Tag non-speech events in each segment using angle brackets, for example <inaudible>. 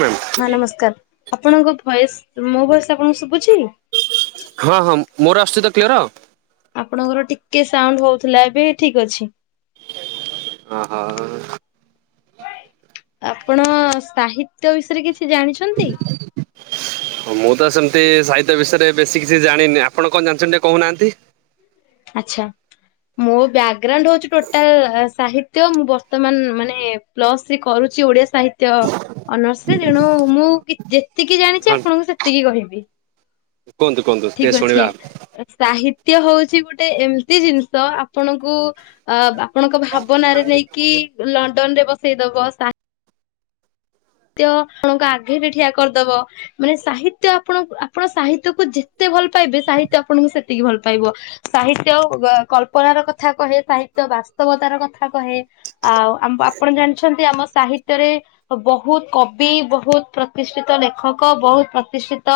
Ma'am ହଁ ନମସ୍କାର, ଆପଣଙ୍କ ଭୟେସ ମୋ ଭୟେସ ଆପଣଙ୍କୁ ଶୁଭୁଛି? ହଁ ହଁ ମୋର ଆସୁଚ଼ି ତ କ୍ଲିୟର? ଆପଣଙ୍କର ଟିକେ ସାଉଣ୍ଡ ହଉଥିଲା, ଏବେ ଠିକ୍ ଅଛି। <unintelligible> ଅହ। ଆପଣ ସାହିତ୍ୟ ବିଷୟରେ କିଛି ଜାଣିଛନ୍ତି? ମୁଁ ତ ସେମତି ସାହିତ୍ୟ ବିଷୟରେ ବେଶୀ କିଛି ଜାଣିନି ଆପଣ କଁ ଜାଣିଛନ୍ତି ଟିକେ କହୁନାହାନ୍ତି? ଆଚ୍ଛା। ମୋ ବ୍ୟାଗ୍ରାଉଣ୍ଡ ହଉଚ଼ି ଟୋଟାଲ ଆ ସାହିତ୍ୟ, ମୁଁ ବର୍ତ୍ତମାନ ମାନେ ପ୍ଲସ ଥ୍ରି କରୁ ଚ଼ି ଓଡିଆ ସାହିତ୍ୟ ଅନର୍ସ ରେ, ତେଣୁ ମୁଁ କି ଯେତିକି ଜାଣିଛି ହଁ ଆପଣଙ୍କୁ ସେତିକି କହିବି। କୁହନ୍ତୁ କୁହନ୍ତୁ ଟିକେ ଠିକ୍ ଅଛି ଶୁଣିବା ସାହି ତ୍ୟ ହଉଚ଼ି ଗୋଟେ ଏମିତି ଜିନିଷ, ଆପଣଙ୍କୁ ଆ ବା ଆପଣଙ୍କ ଭାବନାରେ ନେଇକି ଲଣ୍ଡନ ରେ ବସେଇଦବ। ସା ତ୍ୟ ଆପଣଙ୍କ ଆଗେ ରେ ଠିଆ କରିଦବ, ମାନେ ସାହିତ୍ୟ ଆପଣ ଙ୍କୁ ଆପଣ ସାହିତ୍ୟକୁ ଯେତେ ଭଲ ପାଇବେ, ସାହିତ୍ୟ ଆପଣଙ୍କୁ ସେତିକି ଭଲ ପାଇବ। ସାହିତ୍ୟ କଳ୍ପନାର କଥା କହେ, ସାହିତ୍ୟ ବାସ୍ତବତାର କଥା କହେ ଆଉ ଆମ୍ ଆପଣ ଜାଣିଛନ୍ତି ଆମ ସାହିତ୍ୟରେ ବ ବହୁତ କବି, ବହୁତ ପ୍ରତିଷ୍ଠିତ ଲେଖକ, ବହୁତ ପ୍ରତିଷ୍ଠିତ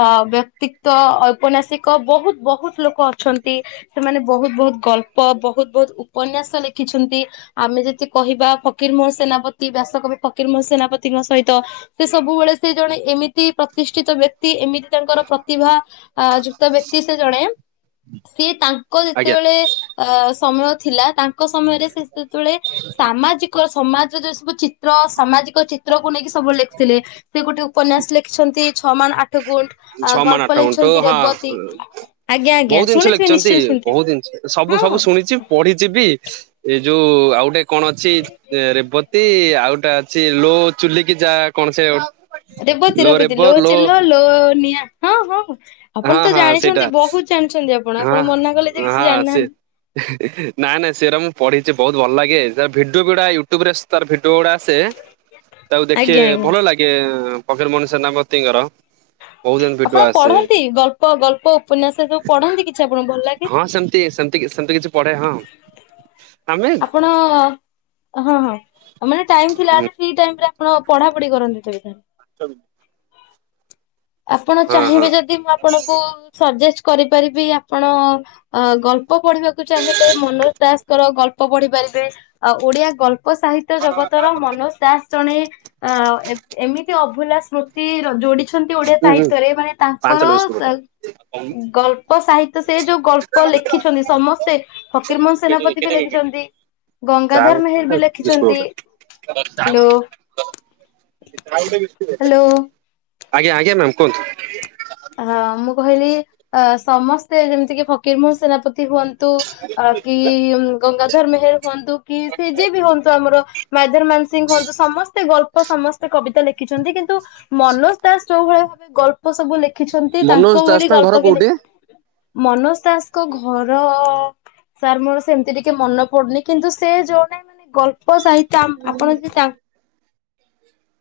ଅ ବ୍ୟକ୍ତିତ୍ଵ ଔପନ୍ୟାସିକ, ବହୁତ ବହୁତ ଲୋକ ଅଛନ୍ତି, ସେମାନେ ବହୁତ ବହୁତ ଗଳ୍ପ, ବହୁତ ବହୁତ ଉପନ୍ୟାସ ଲେଖିଛନ୍ତି, ଆମେ ଯଦି କହିବା ଫକୀର ମୋହ ସେନାପତି, ବ୍ୟାସକବି ଫକୀର ମୋହ ସେନା ପତିଙ୍କ ସହିତ, ସେ ସବୁବେଳେ ସେ ଜଣେ ଏମିତି ପ୍ରତିଷ୍ଠିତ ବ୍ୟକ୍ତି, ଏମିତି ତାଙ୍କର ପ୍ରତିଭା ଆ ଯୁକ୍ତ ବ୍ୟକ୍ତି ସେ ଜଣେ ସିଏ ତାଙ୍କ ଆଜ୍ଞା ଯେତେବେଳେ ଆ ସମୟ ଥିଲା ତାଙ୍କ ସମୟରେ ସେ ସେତେବେଳେ ସାମାଜିକ ସମାଜ ଯଉ ସବୁ ଚିତ୍ର ସାମାଜିକ ଚି ତ୍ରକୁ ନେଇକି ସବୁବେଳେ ଲେଖିଥିଲେ। ସେ ଗୋଟେ ଉପନ୍ୟାସ୍ ଲେଖିଛନ୍ତି ଛଅ ମାଣ୍ ଆଠ ଗୁଣ୍ଠ୍। ଛଅ ମାଣ ଆଠ ଗୁଣ୍ଠ୍ ହଁ। ଆଜ୍ଞା ଆଜ୍ଞା ବହୁତ ଜିନିଷ ଶୁଣିଥିବେ ଲେଖିଛନ୍ତି ନିଶ୍ଚୟ ଶୁଣିଥିବେ ବହୁତ ଜିନିଷ ସବୁ ସବୁ ହଁ। ଶୁଣିଛି ପଢିଛି ବି। ଏଇ ଯୋଉ ଆଉ ଅଟେ କଣ ଅଛି, ଏ ରେବତୀ ଆଉ ଗୋଟେ ଅଛି ଲୋ ଚୁଲିକି ଯା। କଣ ସେ ଲୋ ରେବତୀରବି ରେବ ଦିଲୋ ଚିଲ ଲୋ ନିଆଁ ହଁ ହଁ। ହଁ ଆପଣ ତ ହଁ ସେଇଟା ଜାଣିଛନ୍ତି ବହୁତ ଜାଣିଛନ୍ତି ଆପ୍ ହଁ <unintelligible> ସେ ନାନା ସେରମ୍ ପଢିଚି ବହୁତ୍ ଭଲ ଲାଗେ ତା ଭିଡିଓ ପୁଡ଼ା ୟୁଟୁବରେ ସି ତାର୍ ଭି ଡୋଡ଼ା ଆସେ ତାକୁ ଦେଖେ ଆଜ୍ଞା ଆଜ୍ଞା ଭଲ ଲାଗେ। ଫକିର୍ ମୋହନ ସେନାପତିଙ୍କର। ବହୁତ ଜଣ ଭିଡିଓ ଆପଣ ଆସେ। ପଢ଼ନ୍ତି ଗଳ୍ପ ଗଳ୍ପ ଉପନ୍ୟାସ ସବୁ ପଢନ୍ତି କି? ହଁ ସେମତି ସେମତି କିଛି ସେମତି କିଛି ପଢେ ହଁ। ଆମେ ଆପଣ ହଁ ହଁ ମାନେ ଟାଇମ ଥିଲା ହୁଁ, ଫ୍ରୀ ଟାଇମ ଆପଣ ପଢାପଢି କରନ୍ତି ତବେ ତେବେ ତାହା। <unintelligible> ଆପଣ ହଁ ହଁ ଚାହିଁବେ ଯଦି ମୁଁ ଆପଣଙ୍କୁ ସଜେଷ୍ଟ କରିପାରିବି ଆପଣ ଉ ଗଳ୍ପ ପଢିବାକୁ ଚାହିଁଲେ, ମନୋଜ ଦାସଙ୍କର ଗଳ୍ପ ପଢି ପାରିବେ। ଆଉ ଓଡିଆ ଗଳ୍ପ ଲୋକ ସାହିତ୍ୟ ଜଗତର ମନୋଜ ଦାସ ଜଣେ ଅ ଏ-ଏମିତି ଅଭୁଲା ସ ସ୍ମୃତି, ଯୋଡିଛନ୍ତି ଓଡିଆ ହୁଁ ହୁଁ ସାହିତ୍ୟରେ, ମାନେ ପାଞ୍ଚଲ ତାଙ୍କର ବିସ୍କୁଟ ଗୋଟେ ଗଳ୍ପ ସାହିତ୍ୟ ସେ ଯୋଉ ଗଳ୍ପ ଲେଖିଛନ୍ତି ସମସ୍ତ ସେ ଫକୀର ମୋହନ ସେନାପତି ବି ଲେଖିଛନ୍ତି। ଚା ଗଙ୍ଗାଧର ମେହେର ବି ଗୋଟେ ବିସ୍କୁଟ ଲେଖିଛନ୍ତି ଗୋଟେ ହାଲୋ। ଆଜ୍ଞା ଆଜ୍ଞା ମ୍ୟାାମ କୁହନ୍ତୁ। ହଁ ମୁଁ କହିଲି ଅ ସମସ୍ତେ ଯେମିତି କି ଫକୀରମୋହନ ସେନାପତି ହୁଅନ୍ତୁ ଅ କି ଗଙ୍ଗା ଧର ମେହେର ହୁଅନ୍ତୁ କି ସେ ଯିଏ ବି ହୁଅନ୍ତୁ, ଆମର ମାୟାଧର ମାନ ସିଂହ ହୁଅନ୍ତୁ ସମସ୍ତେ ଗଳ୍ପ ସମସ୍ତେ କବିତା ଲେଖିଛନ୍ତି। କିନ୍ତୁ ମନୋଜ ଦାସ ଯଉଭଳିଆ ଗଳ୍ପ ସବୁ ଲେଖିଛନ୍ତି। ମନୋଜ ତାଙ୍କ ଦାସ ଭଳି ଘର ଗଳ୍ପ କି କୋଉଠି? ଲେଖି ମନୋଜ ଦାସଙ୍କ ଘର ସାର୍, ମୋର ସେମିତି ଟିକେ ମନେ ପଡୁନି। କିନ୍ତୁ ସେ ଜଣେ ମାନେ ଗ ଆପ ସାହିତ୍ୟ ଆ-ଆପଣ ଯଦି ତା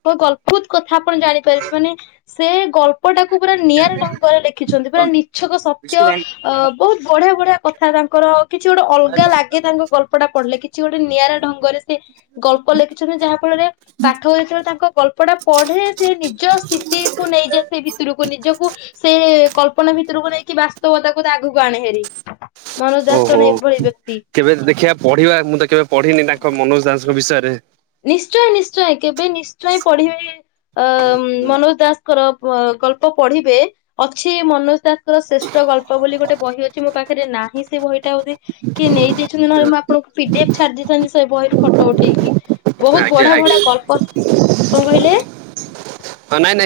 <unintelligible> କଥା ଆପଣ ଜାଣିପାରିବେ ମାନେ ସେ ଗଳ୍ପ ଗପଟାକୁ ପୁରା ନିଆରା ଢଙ୍ଗରେ ଲେଖିଛନ୍ତି। ପୁରା ନିଛକ ସତ୍ୟ ଅ ବହୁତ ବଢିଆ ବଢିଆ କଥା ତାଙ୍କର। କିଛି ଗୋଟେ ଅଲଗା ଲାଗେ, ତାଙ୍କ ଗଳ୍ପଟା ପଢିଲେ। କିଛି ଗୋଟେ ନିଆରା ଢଙ୍ଗରେ ସେ ଗଳ୍ପ ଲେଖିଛନ୍ତି ଯାହାଫଳରେ ରେ ପାଠ ହୋଇଥିଲ। ତାଙ୍କ ଗଳ୍ପ ଟା ପଢେ। ସେ ନିଜ ସ୍ଥିତିକୁ ନେଇଯାଏ। ସେ ଭିତରକୁ ନିଜକୁ ସେ କଳ୍ପନା, ଭିତରକୁ ନେଇକି ବାସ୍ତବତା କୁ ତା ଆଗକୁ ଆଣେ ହେରି। ମନୋଜ ଦାସ ଓହୋ ଜଣେ ଏଭଳି ବ୍ୟକ୍ତି। କେବେ ଦେଖିବା ପଢିବା। ମୁଁ ତ କେବେ ପଢିନି ତାଙ୍କ ମନୋଜ ଦାସଙ୍କ ବିଷୟରେ। ନିଶ୍ଚୟ, ନିଶ୍ଚୟ। କେବେ ନିଶ୍ଚୟ ପଢିବେ ଅ ମନୋଜ ଦାସଙ୍କର। ଗଳ୍ପ ପଢିବେ ଅଛି ମନୋଜ ଦାସଙ୍କର ଶ୍ରେଷ୍ଠ ଗଳ୍ପ ବୋଲି ଗୋଟେ ବହି ଅଛି ମୋ ପାଖରେ ପାଖରେ ନାହିଁ ସେ ବହିଟା ବୋଧେ କିଏ ନେଇଯାଇଛନ୍ତି ନହେଲେ ମୁଁ ଆପଣଙ୍କୁ ପି ଡି ଛାଡିଦେଇଥାନ୍ତି। ସେ ବହିରୁ ଫଟୋ ଉଠେଇକି। ବହୁତ ଆଜ୍ଞା ବଢିଆ, ଆଜ୍ଞା। ବଢିଆ ଗଳ୍ପ କଣ କହିଲେ?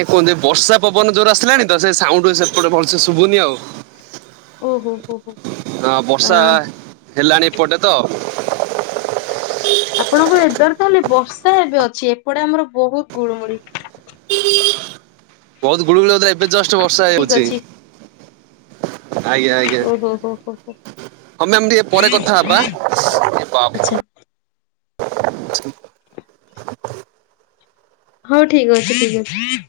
କୁହନ୍ତି। ବର୍ଷା ପବନ ଯୋରରେ ଆସିଲାଣି ତ ସେ ସାଉଣ୍ଡ ସେପଟେ ଭଲସ ଶୁଭୁନି ଆଉ। ଓହୋ ହୋ ହୋ। ହଁ ଅ ବର୍ଷା ହେଲାଣି ଏପଟେ ତ। ଆପଣଙ୍କ ୱେଦର ତାହେଲେ ବର୍ଷା ଏବେ ଅଛି ଏପଟେ ଆମର ବହୁତ ଗୁଳୁଗୁଳି। ବହୁତ ଗୁଳିୁଗୁଳି ହଉଥିଲା। ଏବେ ଜଷ୍ଟ ବର୍ଷା ଠିକ ହେଉଛି। ଅଛି। ଆଜ୍ଞା ଆଜ୍ଞା ଓହୋ ହୋ ହୋ। ହଁ ମ୍ୟମ୍ ଟିକେ ପରେ କଥା ହେବା ଏ ବାପ ଆଚ୍ଛା <inaudible> ହଉ ଠିକ୍ ଅଛି। ଠିକ୍ ଅ